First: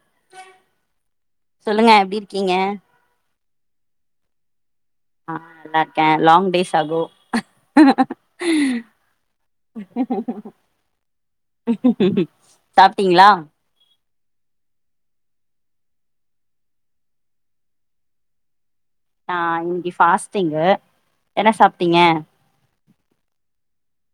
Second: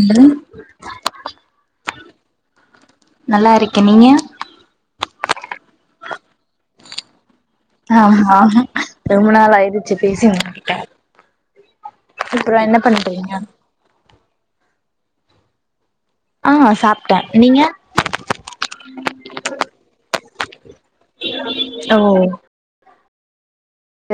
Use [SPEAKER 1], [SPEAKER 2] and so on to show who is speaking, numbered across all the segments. [SPEAKER 1] அப்பறோ
[SPEAKER 2] சொல்லுங்க எப்டி இருக்கீங்க
[SPEAKER 1] நல்லா இருக்கே நீங்க
[SPEAKER 2] ஆ நல்லா இருக்கே லாங் டேஸ் அகோ
[SPEAKER 1] ஆமா ரொம்ப நாள் ஆயிடுச்சு பேசி உங்ககிட்ட அப்றோ என்ன
[SPEAKER 2] சாப்ட்டீங்களா
[SPEAKER 1] பண்றீங்க ஆ சாப்ட்ட நீங்க
[SPEAKER 2] ஆ இன்னைக்கி ஃபாஸ்ட்டிங்கு என்ன
[SPEAKER 1] ஓ
[SPEAKER 2] சாப்ட்டீங்க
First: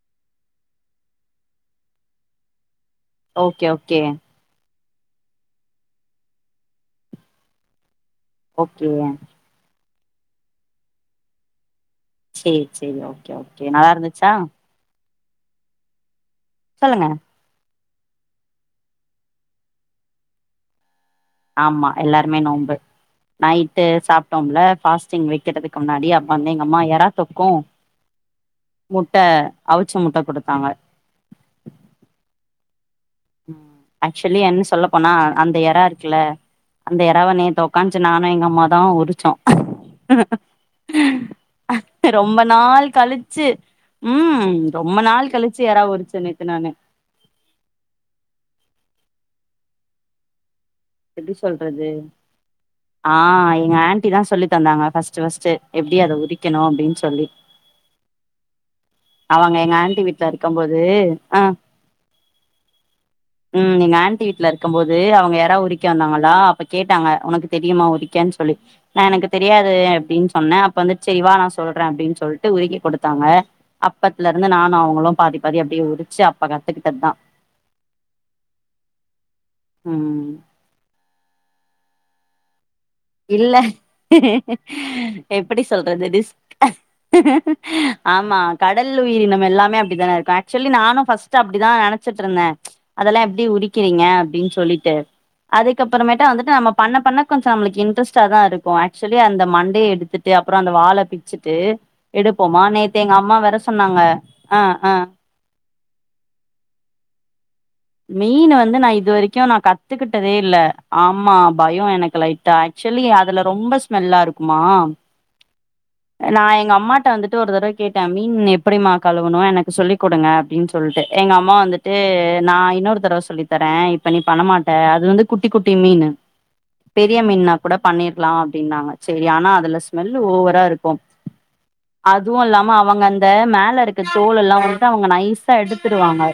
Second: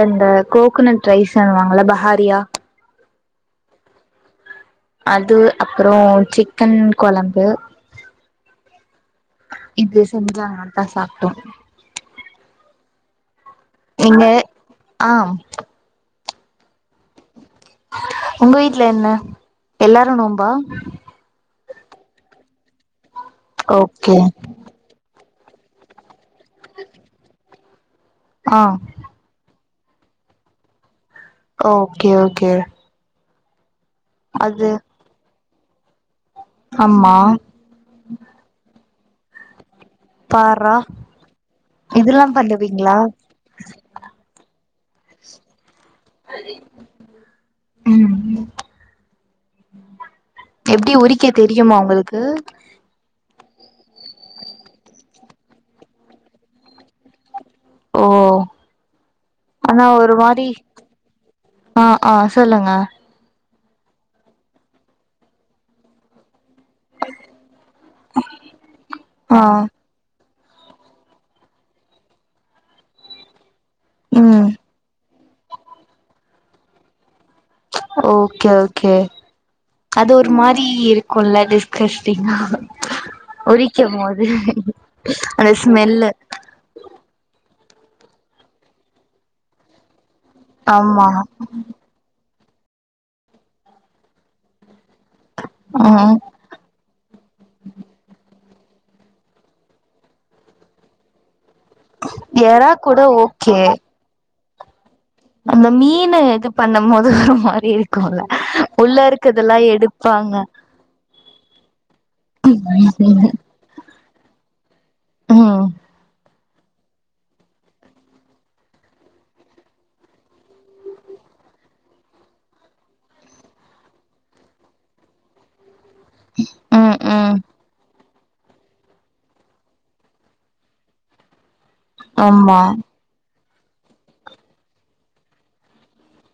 [SPEAKER 1] இந்த கோகனட் ரைஸ் சொல்லுவாங்கள பஹாரியா
[SPEAKER 2] ஓகே ஓகே
[SPEAKER 1] அது அப்பறோ சிக்கன் கொழம்பு
[SPEAKER 2] ஓகே
[SPEAKER 1] இது செஞ்சா ந தா சாப்ட்டோ
[SPEAKER 2] சேரி சேரி ஓகே ஓகே நல்லாருந்துச்சா
[SPEAKER 1] ஆம்
[SPEAKER 2] சொல்லுங்க
[SPEAKER 1] உங்க வீட்ல என்ன எல்லாரு நோம்பா
[SPEAKER 2] ஆமா எல்லாருமே நோன்ம்பு நைட்டு
[SPEAKER 1] ஓகே
[SPEAKER 2] சாப்ட்டோம்ல பாஸ் டிங்க வைக்கிறதுக்கு முன்னாடி அப்ப வந்து எங்கம்மா யரா தொக்கு
[SPEAKER 1] ஆ
[SPEAKER 2] முட்ட அவுச்ச முட்ட குடுத்தாங்க
[SPEAKER 1] ஓகே ஓகே
[SPEAKER 2] ஆக்சுவலி என்னு
[SPEAKER 1] அது
[SPEAKER 2] சொல்ல போனா அ அந்த எறா இருக்குல்ல அந்த
[SPEAKER 1] ஆமா
[SPEAKER 2] எறாவ நீ தூ காஞ்சோ நானு எங்க அம்மாதா உருச்சோ
[SPEAKER 1] பார்றா இதெல்லா
[SPEAKER 2] ரொம்ப நாள்
[SPEAKER 1] பண்ணுவீங்களா
[SPEAKER 2] கழுச்சு ம் ரொம்ப நாள் கழிச்சு யாராவ உருச்சு நேத்து நானு
[SPEAKER 1] ம் ம் எப்டி உரிக்க தெரியுமா உங்களுக்கு
[SPEAKER 2] ஆ எங்க ஆண்டி தா சொல்லி தந்தாங்க ஃபர்ஸ்ட்டு ஃபர்ஸ்ட்டு எப்டி அத உரிக்கணு அப்டின் சொல்லி
[SPEAKER 1] ஓ
[SPEAKER 2] அவங்க எங்க
[SPEAKER 1] ஆனா
[SPEAKER 2] ஆன்ட்டி
[SPEAKER 1] ஒரு
[SPEAKER 2] வீட்ல
[SPEAKER 1] மாரி
[SPEAKER 2] இருக்கும் போது
[SPEAKER 1] ஆ ஆ சொல்லுங்க
[SPEAKER 2] ம் எங்க ஆண்டி வீட்ல இருக்கும் போது அவங்க யரா உரிக்க வந்தாங்களா அப்ப கேட்டாங்க உனக்கு தெரியுமா உரிக்கன் சொல்லி நா எனக்கு
[SPEAKER 1] ஆ
[SPEAKER 2] தெரியாது அப்டின் சொ ன்னே அப்ப வந்துச் சேரிவா நா சொல்றே அப்டின் சொல்ட்டு உருக்கி குடுத்தாங்க அப்பத்துல
[SPEAKER 1] ம்
[SPEAKER 2] இருந்து நானு அவங்களு பாதி பாதி அப்டியே உரிச்சு அப்ப கத்துக்கிட்டது தா
[SPEAKER 1] ஓகே ஓகே அது
[SPEAKER 2] ம்
[SPEAKER 1] ஒரு மாதி ரி இருக்குல்ல டிஸ்கஸ்டிங்கா
[SPEAKER 2] இல்ல
[SPEAKER 1] உரிக்கும் போது அந்த
[SPEAKER 2] எப்டி சொல்றது
[SPEAKER 1] ஸ்மெல்லு
[SPEAKER 2] ரிஸ்க் ஆமா கடல் உயிரினம் எல்லாமே அப்டித்தான இருக்கு சொல்லி நானு
[SPEAKER 1] ஆமா
[SPEAKER 2] ஃபர்ஸ்ட்டு அப்படிதா நெனச்சிட்ருந்தே அதெல்லா எப்டி உரிக்கிறீங்க அப்டின்னு சொல்லிட்டு
[SPEAKER 1] ம்
[SPEAKER 2] அதுக்கப்புறமேட்ட வந்துட்டு நம்ம பண்ண பண்ண கொஞ்ச நம்மளுக்கு இன் இன்ட்ரெஸ்ட்டா தா இருக்கு ஆக்சுவலி அந்த மண்டையை எடுத்துட்டு அப்பற அந்த வாழ பிச்சுட்டு எடுப்போமா
[SPEAKER 1] எறா கூட
[SPEAKER 2] நேத்து எங்கம்மா வர
[SPEAKER 1] ஓகே
[SPEAKER 2] சொன்னாங்க அ அ
[SPEAKER 1] அந்த மீன்னு இது பண்ணம் போது ஒரு மாரி இருக்குல்ல
[SPEAKER 2] மீன் வந்து நா
[SPEAKER 1] உள்ள
[SPEAKER 2] இது வரைக்கு நா
[SPEAKER 1] இருக்கதுல்லா
[SPEAKER 2] கத்துக்கிட்டதே
[SPEAKER 1] எடுப்பாங்க
[SPEAKER 2] இல்ல ஆமா பயோ எனக்கு லைட்டா ஆக்சுவலி அதுல ரொம்ப ஸ்மெல்லா இருக்குமா
[SPEAKER 1] ம்
[SPEAKER 2] நா எங்க அம்மாட்ட வந்துட்டு ஒரு தடவ கேட்டே மீன் எப்படிமா கழவுனு எனக்கு சொல்லி குடுங்க அப்டின் சொ ல்ட்டு எங்க அம்மா வந்துட்டு நா இன்னொரு தடவ சொல்லி தரே இப்ப நீ பண்ண மாட்ட அது வந்து குட்டி குட்டி மீனு
[SPEAKER 1] ம்
[SPEAKER 2] பெரிய
[SPEAKER 1] ம்
[SPEAKER 2] மீன்னா கூட பண்ணிர்லா அப்டின்னாங்க சேரி ஆனா அதுல ஸ்மெல் ஓவரா இருக்கு அதுவும்
[SPEAKER 1] ஆமா
[SPEAKER 2] இல்லாம அவங்க அந்த மேல இருக்க தோல் எல்லாம் வந்ட்டு அவங்க நைசா எடுத்துடுவாங்க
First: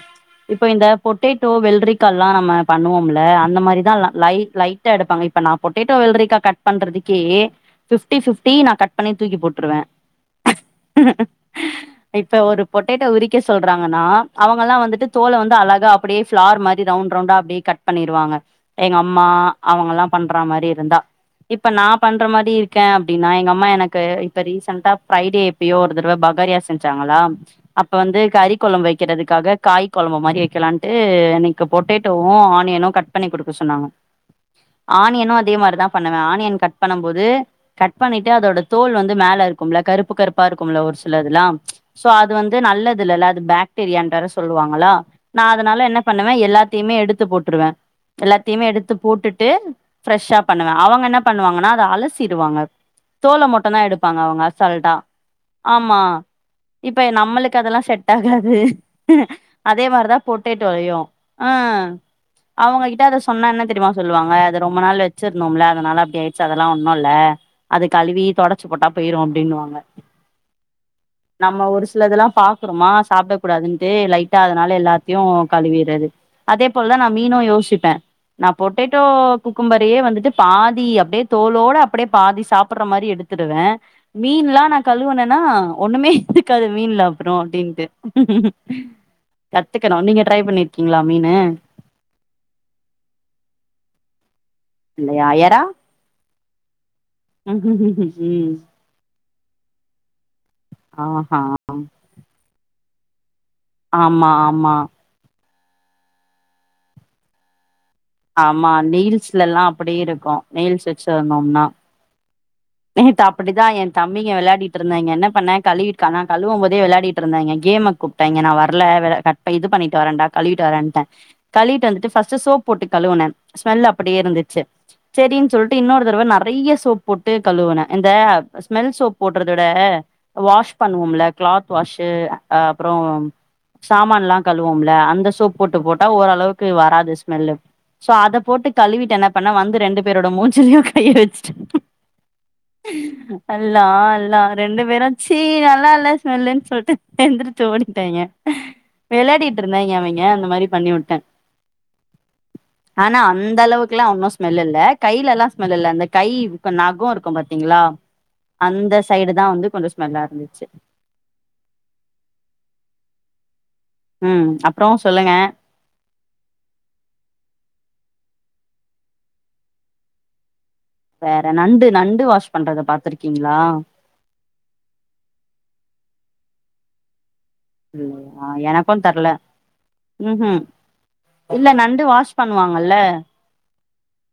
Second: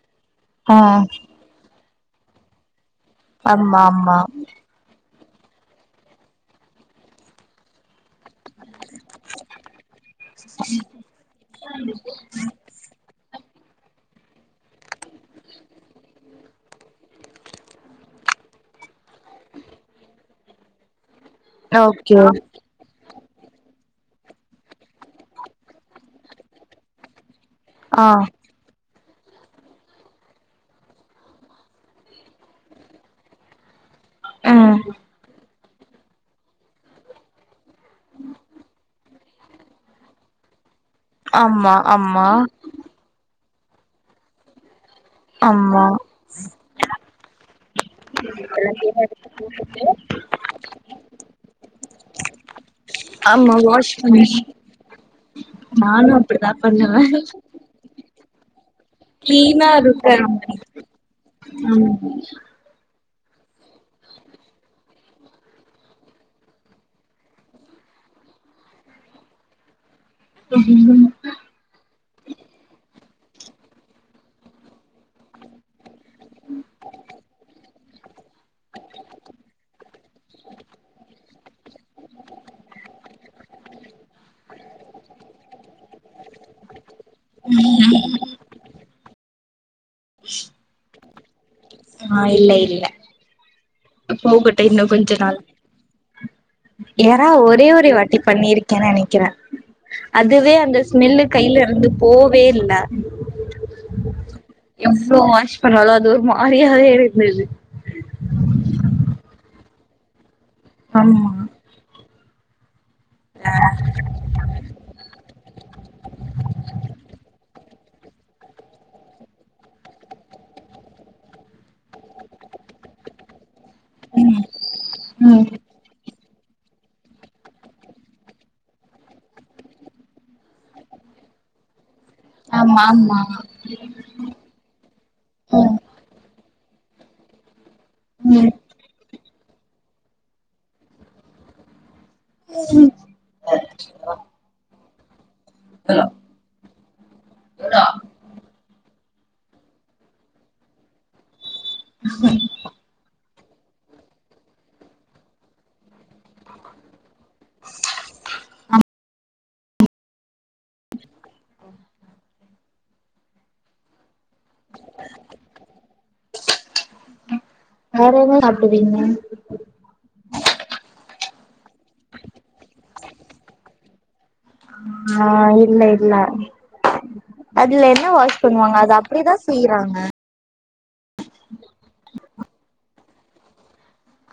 [SPEAKER 2] இப்ப
[SPEAKER 1] ஆ
[SPEAKER 2] இந்த பொட்டேட்டோ வெல்ரிக்கா லா நம்ம பண்ணுவோம்ல அந்த
[SPEAKER 1] ஆமா
[SPEAKER 2] மாரிதா ல
[SPEAKER 1] ஆமா
[SPEAKER 2] லை லை ட்டா எடுப்பாங்க இப்ப நான் பொட்டேட்டோ வெல்ரிக்கா கட் பண்றதுக்கே ஃப்டி ஃப்டி நா கட் பண்ணி தூக்கி போட்ருவ இப்ப ஒரு பொட்டேட்டோ உரிக்க சொல்றாங்கன்னா அவங்கல்லா வந்துட்டு தோல வந்து அழகா அப்படியே ஃப்ளார் மாரி ரவுண்ட் ரவுண்டா அப்டியே கட் பண்ணிருவாங்க எங்க அம்மா அவுங்க லா பண்ற மாரி ருந்தா இப்ப நா
[SPEAKER 1] ஓகே
[SPEAKER 2] பண்ற மாரி இரு க்க அப்டின்னா எங்க அம்மா எனக்கு இப்ப ரீசெண்ட்டா ஃப்ரைடே எப்பயோ ஒரு தரவ பகாரியா செஞ்சாங்களா அப்ப
[SPEAKER 1] ஆ
[SPEAKER 2] வந்து கறிக் கொழம்பு வெக்கறதுக்காக காய்க் கொழம்பு மாரி வெக்கலான்ட்டு எனக்கு பொட்டேட்டோவு ஆனியனு கட் பண்ணிக் குடுக்க சொன்னாங்க
[SPEAKER 1] ம்
[SPEAKER 2] ஆனியனு அதே மாரிதா பண்ணுவ ஆனியன் கட் பண்ணும் போது கட் பண்ணிட்டு அதோட தோல் வந் து மேல இருக்கும்ல கருப்பு கருப்பா இருக்கும்ல ஒரு சிலதுல்லா
[SPEAKER 1] ஆமா
[SPEAKER 2] சோ
[SPEAKER 1] ஆமா
[SPEAKER 2] அது வந்து நல்லதுல்ல அது ப ட்ரியான்ட்ற சொல்வாங்களா நா
[SPEAKER 1] ஆமா
[SPEAKER 2] அதனால என்ன பண்ணுவ எல்லாத்தியுமே எடுத்துப் போட்டுருவ எல்லாத்தியுமே எடுத்துப் போட்டுட்டு ஃப்ரெஷ்ஷா பண்ணுவ அவங்க என்ன பண்ணுவாங்கன்னா அத அலசிருவாங்க தோல
[SPEAKER 1] ஆமா
[SPEAKER 2] மட்டு தா
[SPEAKER 1] வாஷ்
[SPEAKER 2] எடுப்பாங்க
[SPEAKER 1] பண்ணி
[SPEAKER 2] அவங்க அசல்ட்டா ஆமா
[SPEAKER 1] நானு அப்டிதா பண்ணுவே
[SPEAKER 2] இப்ப நம்மளுக் எனக் அதெல்லா செட் ஆகாது
[SPEAKER 1] கிளீனா
[SPEAKER 2] அதே
[SPEAKER 1] இருக்க
[SPEAKER 2] மார்தா பொட்டேட்டோலயு
[SPEAKER 1] ம்
[SPEAKER 2] ஆ அவங்கக் கிட்ட அத சொன்னா என்ன தெரியுமா சொல்லுவாங்க அது ரொம்ப நாள் வச்சிருந்தோம்ல அதனால அப்டி ஆயிருச்சு அதெல்லா ஒன்னு இல்ல அது கழுவி தொடச்சி போட்டா போயிரும் அப்படினுவாங்க
[SPEAKER 1] உ
[SPEAKER 2] நம்ம ஒரு சிலதுலா பாக்குறோமா சாப்டக் கூடாதுன்ட்டு லைட்டா அதனால எல்லாத்தியு கழுவிறது அதே போலதான் நான் மீனும் யோசிப்பேன் நான் பொட்டேட்டோ குக்கும்பரையே வந்துட் ட்டு பாதி அப்டே தோலோட அப்படியே பாதி சாப்ட்டுற மாதிரி எடுத்துடுவேன் மீன் லா நா கழுவுனன்னா ஒண்ணுமே இருக்காது மீன்ல அப்புறோ அப்டின்ட்டு கத்துக்கணும் நீங்க ட்ரை பண்ணிருக்கீங்ளா மீனு
[SPEAKER 1] ஆ இல்லை இல்ல போகட்டும் இன்னும் கொஞ்ச
[SPEAKER 2] இல்லையா
[SPEAKER 1] நாள்
[SPEAKER 2] எறா
[SPEAKER 1] ஏரா ஒரே ஒரே வாட்டி
[SPEAKER 2] ம்
[SPEAKER 1] பண்ணிருக்கேன் நனைக்கிறேன் அதுவே அந்து ஸ்மெல்லு
[SPEAKER 2] ஆஹா
[SPEAKER 1] கைல இருந்து போவே இல்ல
[SPEAKER 2] ஆமா ஆமா
[SPEAKER 1] புரோம் வாஷ் பண்ணவால அது ஒரு மாரியாவே அதே இருந்துது
[SPEAKER 2] ஆமா நெய்ல்ஸ்ல எல்லாம் அப்டியே இருக்கும் நெயல்ஸ்
[SPEAKER 1] ஆமா
[SPEAKER 2] வச்சுருதோம்னா நேத் அப்டிதான் என் தம்பிங்க விளாடிட்டு இருந்தாய்ங்க என்ன பண்ணன் கழி கானா நா கழுவும் போதே வெளாடிட்டு இருந்தாங்க கேமுக்கு டைங்க நா வரல வெள க இது பண்ணிட்டு வரன்டா கழுவிட்டு வரன்டன் கழிட்டு வந்துட்டு ஃபஸ்ட்டு சோப் போட்டு கழுவுன ஸ்மெல் அப்டியே
[SPEAKER 1] ம்
[SPEAKER 2] இருந்துச்சு
[SPEAKER 1] ம்
[SPEAKER 2] சேரின்னு சொல்ட்டு இன்னொரு தடவ நறைய சோப் ட்டு கழுவுன இந்த ஸ்மெல் சோப் போட்றத விட வாஷ் பண்ணுவோம்ல கிளாத் வாஷ்
[SPEAKER 1] ஆமா
[SPEAKER 2] அப்புறம்
[SPEAKER 1] ஆமா
[SPEAKER 2] சாமான்ல்லாம் கழுவோம்ல அந்த சோப் போட்டு
[SPEAKER 1] ம்
[SPEAKER 2] போட்டா ஓரளவுக்கு வராது ஸ்மெல்லு சோ அத
[SPEAKER 1] ம்
[SPEAKER 2] போட்டு கழுவிட்டு என்ன பண்ண வந்து ரெண்டு பேரோட மூஞ்சலயும் கைய வச்சுட்
[SPEAKER 1] [inaudible]
[SPEAKER 2] அல்லா அல்லா ரெண்டு பேரும் சீ நல்லா இல்ல தெர்லன்னு சொல்ட்டு எந்துருச்சு ஓடிட்டாங்கே விளாடிட்டு இருந்தாங்க அவங்கே அந்த மாரி பண்ணிவுட்டே ஆனா அந்த அளவுக்கெல்லா ஒன்னு ஸ்மெல் இல்ல கையிலலா ஸ்மெல் இல்ல அந்த கை [unintelligible] கு இருக்கு பாத்தீங்களா அந்த சைடு தா வந்து கொஞ்ச ஸ்மெல்லா இருந்துச்சு
[SPEAKER 1] [inaudible]
[SPEAKER 2] ம் அப்பறோ சொல்லுங்க
[SPEAKER 1] வேற என்ன சாப்டுவீங்க
[SPEAKER 2] வேற நண்டு நண்டு வாஷ் பண்றத பாத்துருக்கீங்ளா
[SPEAKER 1] ஆ இல்ல இல்ல அதுல என்ன வாஷ்
[SPEAKER 2] இல்லையா
[SPEAKER 1] பண்ணுவாங்க அது
[SPEAKER 2] எனக்கு தெர்ல
[SPEAKER 1] அப்டிதா செய்றாங்க
[SPEAKER 2] ம் ஹ் இல்ல நண்டு வாஷ் பண்ணுவாங்கல்ல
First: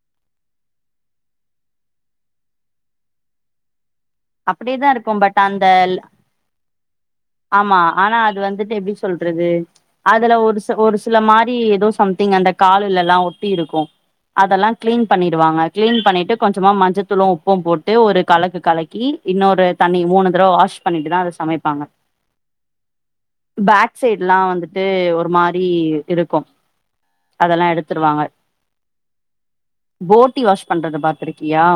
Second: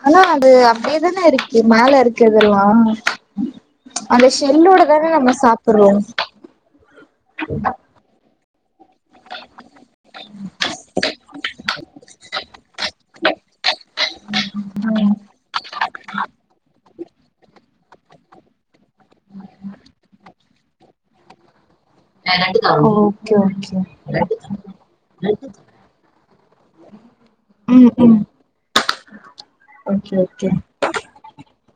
[SPEAKER 1] ஆனா அது அப்டியேதானே இருக்கு மேல இருக்குதெல்லா அந்த ஷேல்லோட
[SPEAKER 2] அப்டியேதா
[SPEAKER 1] தானே
[SPEAKER 2] இருக்கு
[SPEAKER 1] நம்ம
[SPEAKER 2] பட் அந்த
[SPEAKER 1] சாப்டுறோ
[SPEAKER 2] ஆமா ஆனா அது வந்துட்டு எப்டி சொல்றது அதுல ஒரு ச ஒரு சில மாரி ஏதோ சம்திங் அந்த கால்லல்லா ஒட்டி இருக்கு அதெல்லா கிளீன் பண்ணிடுவாங்க கிளீன் பண்ணிட்டு கொஞ்சமா மஞ்சத்தூளு உப்பு போட் டு ஒரு கலக்கு கலக்கி இன்னொரு தண்ணி மூணு தடவ வாஷ் பண்ணிட்டு தா அத சமைப்பாங்க
[SPEAKER 1] ஓகே ஓகே
[SPEAKER 2] பேக் சைடுல்லா வந்துட்டு ஒரு மாரி இருக்கு அதெல்லா
[SPEAKER 1] ம் ம்
[SPEAKER 2] எடுத்துருவாங்க
[SPEAKER 1] ஓகே
[SPEAKER 2] போட்டி
[SPEAKER 1] ஓகே
[SPEAKER 2] வாஷ் பண்றத பாத்திருக்கியா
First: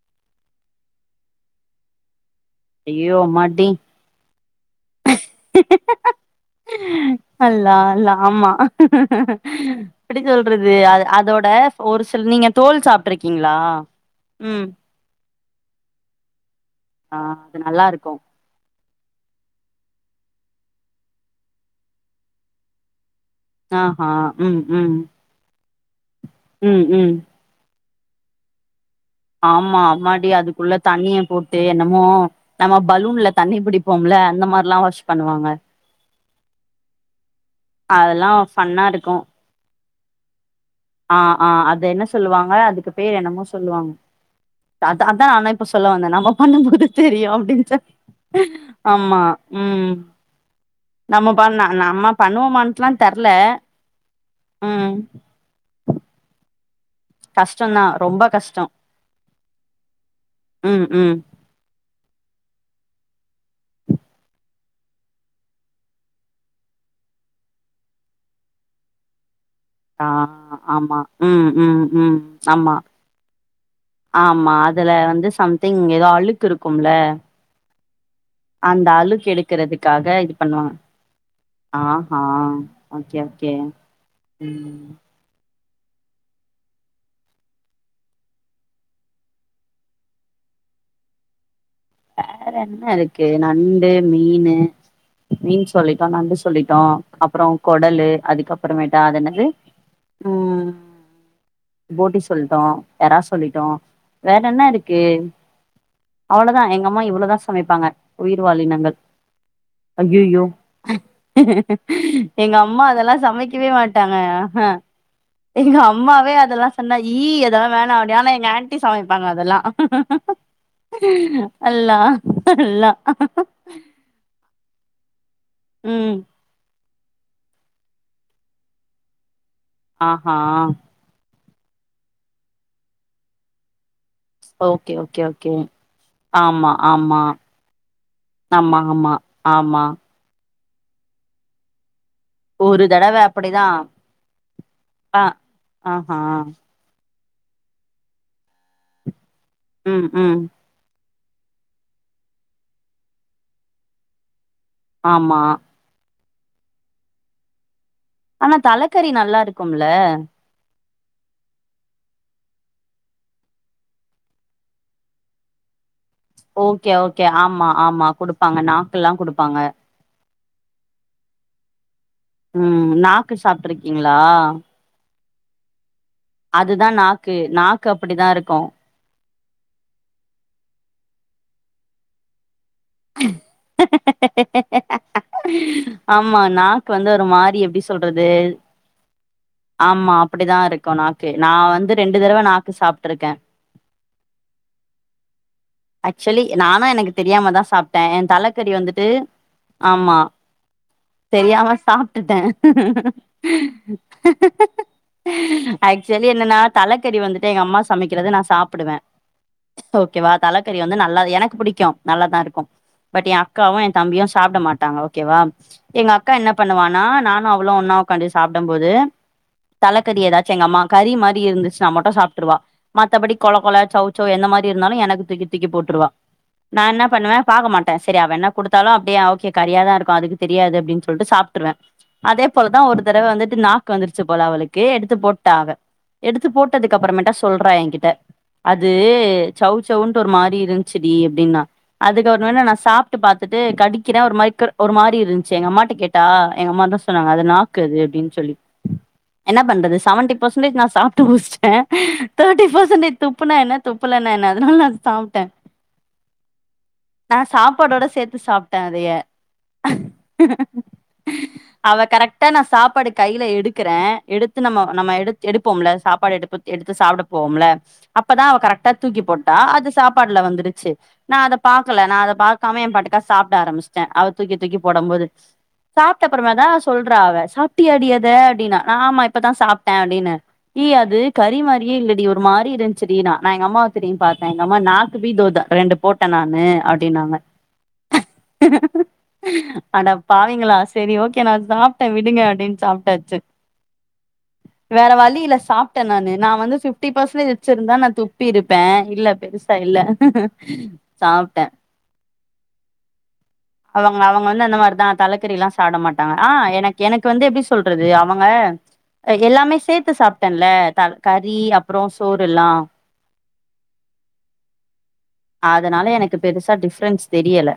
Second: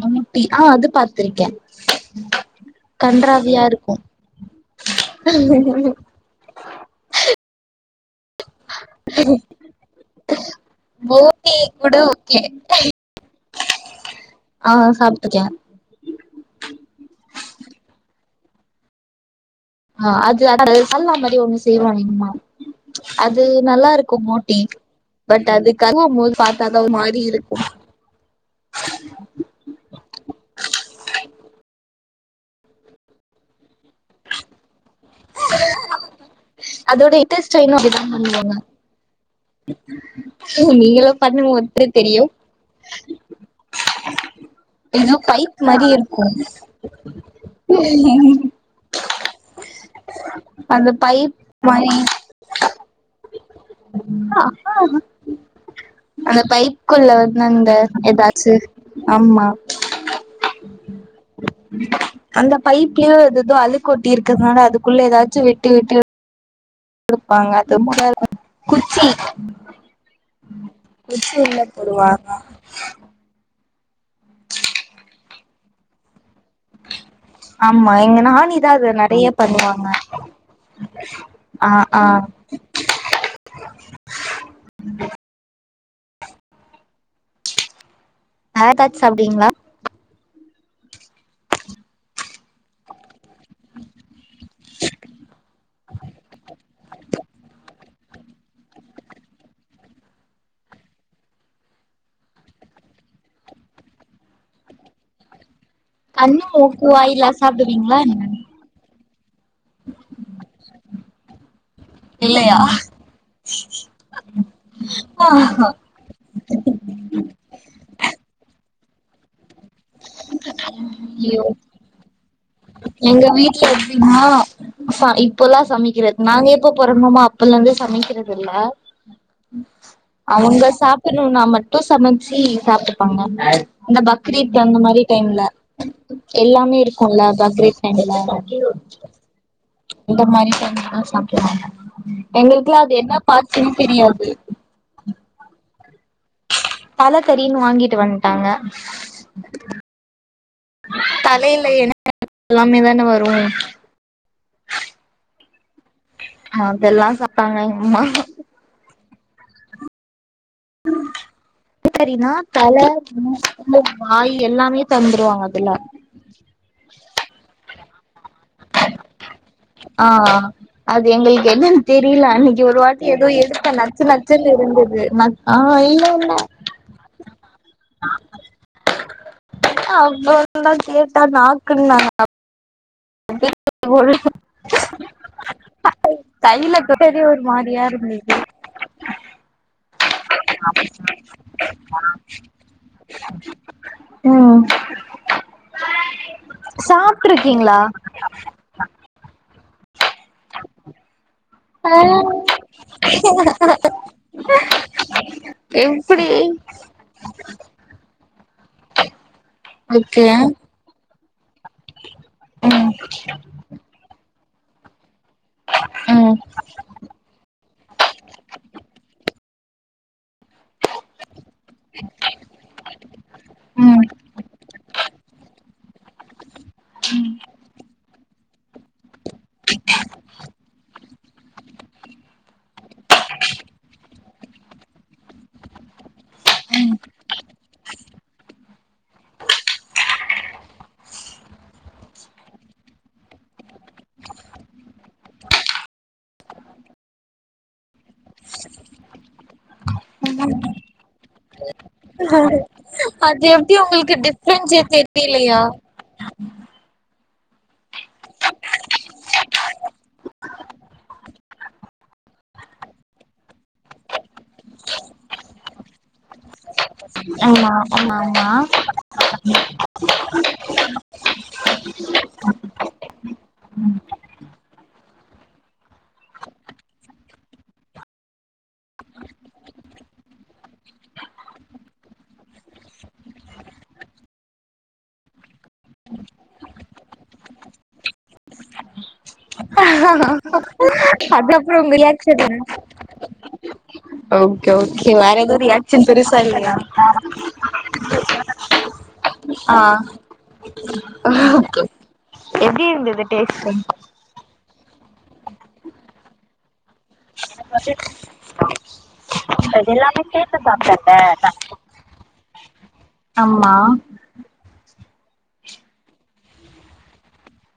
[SPEAKER 1] போட்டி ஆ அது பாத்திருக்கே
[SPEAKER 2] ஐயோ
[SPEAKER 1] கன்றாவியா
[SPEAKER 2] அம்மாடி
[SPEAKER 1] இருக்கு
[SPEAKER 2] அல்லா அல்லா ஆமா எப்டி சொல்றது அதோட
[SPEAKER 1] போட்டி கூட
[SPEAKER 2] ஒரு சில
[SPEAKER 1] ஓகே
[SPEAKER 2] நீங்க தோல் சாப்ட்ருக்கீங்ளா ம்
[SPEAKER 1] ஆ சாப்ட்டுக்கே
[SPEAKER 2] ஆ அது நல்லா இருக்கு
[SPEAKER 1] ஆ அது சால்னா மாரி ஒன்னு செய்வாங் எங்க அம்மா அது நல்லா
[SPEAKER 2] ஆஹா
[SPEAKER 1] இருக்கு மோட்டி
[SPEAKER 2] ம் ம்
[SPEAKER 1] பட் அது கழுவும் போது பாத்தாதா
[SPEAKER 2] ம்
[SPEAKER 1] ஒரு
[SPEAKER 2] ம்
[SPEAKER 1] மாரி இருக்கு
[SPEAKER 2] ஆமா அம்மாடி அதுக்குள்ள தண்ணிய போட்டு என்னமோ நம்ம பலூன்ல தண்ணி புடிப்போம்ல அந்த மாரில்லா வாஷ் பண்ணுவாங்க
[SPEAKER 1] அதோட இட்டஸ்ட்டைனு அப்டிதா பண்ணுவாங்க
[SPEAKER 2] நன்னாருக்கு
[SPEAKER 1] [inaudible] நீங்களு
[SPEAKER 2] ஆ ஆ
[SPEAKER 1] பண்ணுங்க
[SPEAKER 2] அது
[SPEAKER 1] ஒத்தர
[SPEAKER 2] என்ன
[SPEAKER 1] தெரியு
[SPEAKER 2] சொல்லுவாங்க அதுக்கு பேர் என்னமோ சொல்லுவாங்க அத
[SPEAKER 1] ஏதோ
[SPEAKER 2] அதா நானு
[SPEAKER 1] பைப்
[SPEAKER 2] இப்ப
[SPEAKER 1] மாரி
[SPEAKER 2] சொல்ல வந்தே
[SPEAKER 1] இருக்கு
[SPEAKER 2] நம்ம பண்ணும்போது தெரியு அப்டின்னு சொல்லி ஆமா ம்
[SPEAKER 1] அந்த
[SPEAKER 2] நம்ம
[SPEAKER 1] பைப்
[SPEAKER 2] பண்
[SPEAKER 1] மாரி
[SPEAKER 2] நம்ம பண்ணுவோமான்ட்லாத் தெர்ல ம்
[SPEAKER 1] அந்த பைத் குள்ள வந்த அந்த
[SPEAKER 2] கஷ்டந்தா ரொம்ப
[SPEAKER 1] ஏதாச்சு
[SPEAKER 2] கஷ்டோ
[SPEAKER 1] ஆமா
[SPEAKER 2] ம் ம்
[SPEAKER 1] அந்த பைப்லயோ எததோ அழுக்கொட்டி இருக்குதுனால அதுக்குள்ள ஏதாச்சு விட்டு விட்டு குடுப்பாங்க அது [unintelligible] குச்சி
[SPEAKER 2] ஆ ஆமா
[SPEAKER 1] குச்சி
[SPEAKER 2] ம்
[SPEAKER 1] உள்ள
[SPEAKER 2] ம் ம்
[SPEAKER 1] போடுவாங்க
[SPEAKER 2] ஆமா ஆமா அதுல வந்து சம்திங் ஏதோ அழுக்கு இருக்கும்ல
[SPEAKER 1] ஆமா எங்க நாணிதா
[SPEAKER 2] அந்த
[SPEAKER 1] அத நெறைய
[SPEAKER 2] அழுக்கு
[SPEAKER 1] பண்ணுவாங்க
[SPEAKER 2] எடுக்கறதுக்காக இது பண்ணுவாங்க
[SPEAKER 1] ஆ ஆ
[SPEAKER 2] ஆஹா ஓகே ஓகே ம்
[SPEAKER 1] வேற எதாச்சு சாப்டுவீங்ளா
[SPEAKER 2] வேற என்ன இருக்கு நண்டு மீனு மீன் சொல்லிட்டோ நண்டு சொல்லிட்டோ அப்றோ கொடலு அதுக்கப்புறமேட்டா அது என்னது ம் போட்டி சொல்ட்டோ எறா சொல்லிட்டோ வேற என்ன இருக்கு
[SPEAKER 1] அண்ணா
[SPEAKER 2] அவ்ளோதா
[SPEAKER 1] ஓடது
[SPEAKER 2] எங்க அம்மா இவ்வளதா சமைப்பாங்க உயிர்வாலினங்கள் அய்யய்யோ எங்க
[SPEAKER 1] இல்லையா
[SPEAKER 2] அம்மா அதல்லா சமைக்கவே மாட் ட்டாங்க ஆஹா எங்க அம்மாவே அதெல்லா சொன்னா ஈ அதெல்லா வேணா அப்டி ஆனா எங்க ஆன்ட்டி சமைப்பாங்க அதெல்லா
[SPEAKER 1] ஐயோ
[SPEAKER 2] அல்லா அல்லா
[SPEAKER 1] எங்க வீட்ல எப்டினா அப்பா இப்பல்லா
[SPEAKER 2] ம்
[SPEAKER 1] சமைக்கிறத் நாங்க எப்போ பொறந்தோமா அப்பல்லந்தே சமைக்கிறத் இல்ல
[SPEAKER 2] ஆஹா
[SPEAKER 1] அவங்க சாப் னுனா மட்டு சமச்சி சாப்ட்டுப்பாங்க இந்த பக்ரீத்
[SPEAKER 2] ஓகே
[SPEAKER 1] அந்தமாரி
[SPEAKER 2] ஓகே
[SPEAKER 1] டைம்ல
[SPEAKER 2] ஓகே ஆமா
[SPEAKER 1] எல்லாமே இருக்குல்ல
[SPEAKER 2] ஆமா
[SPEAKER 1] பக்ரீத் டைம்ல
[SPEAKER 2] ஆமா ஆமா ஆமா
[SPEAKER 1] இந்த மாரி செஞ்சுதா சாப்டுவாங்க எங்களுக்குளா
[SPEAKER 2] ஒரு
[SPEAKER 1] அது
[SPEAKER 2] தடவ
[SPEAKER 1] என்ன பார்ட்டுனே தெரியாது
[SPEAKER 2] அ ஆஹா
[SPEAKER 1] தலக்கறீனு வாங்கிட்டு வந்ட்டாங்க
[SPEAKER 2] ம் ம்
[SPEAKER 1] தலைல [unintelligible] எல்லாமேதான வரு
[SPEAKER 2] ஆமா
[SPEAKER 1] மொதெல்லா சாப்டாங்க எங்க அம்மா
[SPEAKER 2] ஆனா தலக்கறி நல்லாருக்கும்ல
[SPEAKER 1] [unintelligible] தலக்கறினா தல [inaudible] வாய் எல்லாமே தந்துருவாங்க அதுல
[SPEAKER 2] ஓகே ஓகே ஆமா ஆமா குடுப்பாங்க நாக்குலா குடுப்பாங்க
[SPEAKER 1] ஆ அது எங்களுக்கு என்னன் தெரில அன்னிக்கு ஒரு
[SPEAKER 2] ம்
[SPEAKER 1] வாட்டி எதோ
[SPEAKER 2] நாக்கு
[SPEAKER 1] எடுத்தே நச்சு
[SPEAKER 2] சாப்ட்ருக்கீங்களா
[SPEAKER 1] நச்சுன் இருந்தது ம ஆ இல்ல இல்ல
[SPEAKER 2] அதுதா நாக்கு நாக்கு அப்புடிதா இருக்கு
[SPEAKER 1] அப்றோதா கேட்ட நாக்குன்னாங்க [inaudible]
[SPEAKER 2] ஆமா
[SPEAKER 1] கையில
[SPEAKER 2] நாக்கு வந்து
[SPEAKER 1] தொட்டதே ஒரு
[SPEAKER 2] ஒருமாரி எப்டி
[SPEAKER 1] மாரியா
[SPEAKER 2] சொல்றது
[SPEAKER 1] இருந்தது
[SPEAKER 2] ஆமா அப்புடிதா இருக்கு நாக்கு நான் வந்து ரெண்டு தடவை நாக்கு சாப்ட்ருக்க
[SPEAKER 1] ம்
[SPEAKER 2] ஆக்சுவலி நானு எனக்கு தெரியாமதா
[SPEAKER 1] சாப்ட்ருக்கீங்களா
[SPEAKER 2] சாப் எ தலக்கறி வந்துட்டு ஆமா தெரியாம
[SPEAKER 1] ஆ
[SPEAKER 2] சாப்ட்டுட்டே
[SPEAKER 1] எப்டி
[SPEAKER 2] ஆக்சுவலி என்ன நா தலக்கறி வந்துட்டு எங்க அம்மா சமைக்கிறத நா சாப்புடுவே
[SPEAKER 1] ஓகே
[SPEAKER 2] ஓகேவா தலக் கறி வந்து நல்ல எனக்கு புடிக்கு நல்லாதா இருக்கு
[SPEAKER 1] ம்
[SPEAKER 2] பட் எ அக்காவூ எ தம்பியூ சாப்ட மாட்டாங்க ஓகேவா எங்க அக்கா
[SPEAKER 1] ம்
[SPEAKER 2] என்ன பண்ணுவானா நா னு அவ்ளு ஒன்னா உக்காண்டு சாப்டம்போது தலக்கறி எதாத் எங்கம்மா கறி மாறி இருந்துச்சுன்னா மட்டும் சாப்ட்ருவா மத்தபடி கொள கொள
[SPEAKER 1] ம்
[SPEAKER 2] சௌச் செளவ் என்ன மாறி இருந்தாலு எனக்கு தூக்கி தூக்கி போட்ருவா நா என்ன பண்ணுவே பாக்க மாட்டே சரி அவ என்ன குடுத்தாலும் அப்டியே ஓகே கறியாதா இருக்கும் அதுக்கு தெரியாது அப்டின்னு சொல்ட்டு சாப்ட்ருவே அதே போலதா ஒரு தடவ வந்துட்டு நாக்கு வந்துருச்சு போல அவளுக்கு எடுத்து போட்டா அவ எடுத்து போட்டதுக்கு அப்புறமேட்டா சொல்றா என்கிட்ட அது சௌ சௌவுன்ட்டு ஒரு மாறி இருன்ச்சுடி அப்டின்னா ஒருநாளு நா சாப்ட்டு பாத்துட்டு கடிக்கிறே ஒரு மாறி கிர் ஒரு மாறி இருன்ச்சு எங்க அம்மாட்ட கேட்டா எங்க அம்மா அத்தா சொன்னாங்க அது நாக் கு அது அப்படின்னு சொல்லி என்ன பண்றது செவன்டி பர்சன்டேஜ் நா சாப்ட்டு முடிச்சி டே தேர்ட்டி பர்சன்டேஜ் துப்புனா என்ன துப்புலன்னா என்ன அதனால நா சாப்ட்டே
[SPEAKER 1] தெரியலையா
[SPEAKER 2] நா சாப்பாடோட சேத்து சாப்ட்டே அதைய அவ கரெக்டா நா சாப்பாடு கைல எடுக்கறே எடுத் து நம்மோ நம்ம எடு எடுப்போம்ல்ல சாப்பாடு எடுப்போ எடுத்து சாப்ட போவோம்ல்ல
[SPEAKER 1] ஆமா ஆமா
[SPEAKER 2] அப்பதா
[SPEAKER 1] ஆமா
[SPEAKER 2] அவ கரெக்ட்டா தூக்கி போட்டா அது சாப்பாடுல வந்துருச்சு நா அத பாக்கல நா அத பாக்காம நா என் பாட்டுக்கா சாப்ட ஆரம்பிச்சிட்டே அவ தூக்கி தூக்கி போடம் போது சாப்ட்டப்புறமே தா சொல்றா அவ சாப்டியாடி அத அப்டின்னா நா ஆமா இப்பதான் சாப்ட்டே அப்டின்ன ய் அது கறி மாறியே இல்லடி ஒரு மாறி இருன்ச்சுடின்னா நா எங்க அம்மாவ திரும்பி பாத்தே எங்க அம்மா நாக்கு பி தோதா ரெண்டு போட்டே நானு அப்டினாங்க அடப்பாவீங்களா சரி ஓகே நா
[SPEAKER 1] அதுக்கப்புறம் உங்க
[SPEAKER 2] சாப்ட்டே விடுங்க
[SPEAKER 1] ரியாக்ஷன் என்ன
[SPEAKER 2] அப்டின்னு சாப்ட்டாச்சு
[SPEAKER 1] ஓகே ஓகே
[SPEAKER 2] வேற வழி இல்ல
[SPEAKER 1] எதுவு
[SPEAKER 2] சாப்ட்டே
[SPEAKER 1] ரியாக்ஷன்
[SPEAKER 2] நானு
[SPEAKER 1] பெருசா
[SPEAKER 2] நா
[SPEAKER 1] இல்லையா
[SPEAKER 2] வந்து பிப்டி பர்சன்டேஜ் வச்சிருந்தா நா துப்பி இருப்பே இல்ல பெருசா இல்ல
[SPEAKER 1] ஆ
[SPEAKER 2] சாப்ட்டே
[SPEAKER 1] க்கு எப்டி இருந்தது டேஸ்ட்டு
[SPEAKER 2] அவங்க அவங்க வந்து அந்த மாறிதா தலக்கறில்லா சாப்ட மாட்டாங்க ஆ எனக் எனக்கு வந்து எப்டி சொல்றது அவங்க எல்லாமே சேத்து சாப்ட்டேல்ல த கறி அப்புறோ சோறு எல்லா
[SPEAKER 1] அம்மா
[SPEAKER 2] அதனால எனக்கு பெருசா டிப்ரென்ஸ் தெரியல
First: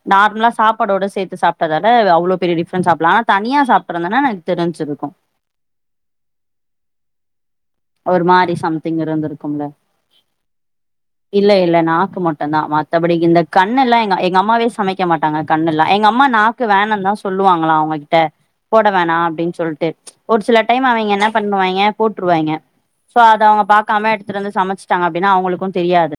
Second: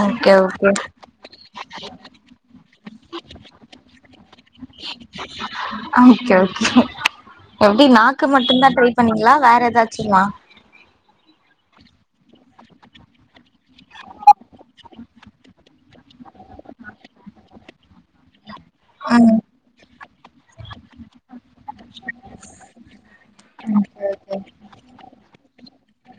[SPEAKER 1] ஓகே
[SPEAKER 2] நார்மலா
[SPEAKER 1] ஓகே
[SPEAKER 2] சாப்பாடோட சேத்து சாப்டாதான அவ்ளோ பெரிய டிப்ரென்ஸ் சாப்ட்லா ஆனா தனியா சாப்ட்ருந்தனா தெரிஞ்சிருக்கு
[SPEAKER 1] ஓகே ஓகே எப்டி
[SPEAKER 2] ஒரு
[SPEAKER 1] நாக்கு
[SPEAKER 2] மாரி
[SPEAKER 1] மட்டுதா ட்ரை
[SPEAKER 2] சம்திங்
[SPEAKER 1] பண்ணீங்ளா
[SPEAKER 2] இருந்திருக்கும்ல
[SPEAKER 1] வேற ஏதாச்சுங்ளா
[SPEAKER 2] இல்ல இல்ல நாக்கு மட்டுந்தா மத்தபடி இந்த கண் எல்லா எங் எங்க அம்மாவே சமைக் செய்ய மாட்டாங்க கண்ணுல்லா எங்க அம்மா நாக்கு வேணாந்தா சொல்லுவாங்களாம் அவங்ககிட்ட போட வேணா
[SPEAKER 1] ம்
[SPEAKER 2] அப்டின்னு சொல்ட்டு ஒரு சில டைம் அவிங்க என்ன பண்ணுவாங்க போட்ருவாங்க சோ அத அவங்க
[SPEAKER 1] ஓகே
[SPEAKER 2] பாக்காம
[SPEAKER 1] ஓகே
[SPEAKER 2] எடுத்துட்டு வந்து சமைச்சுட்டாங்க அப்டின்னா அவங்களுக்கு தெரியாது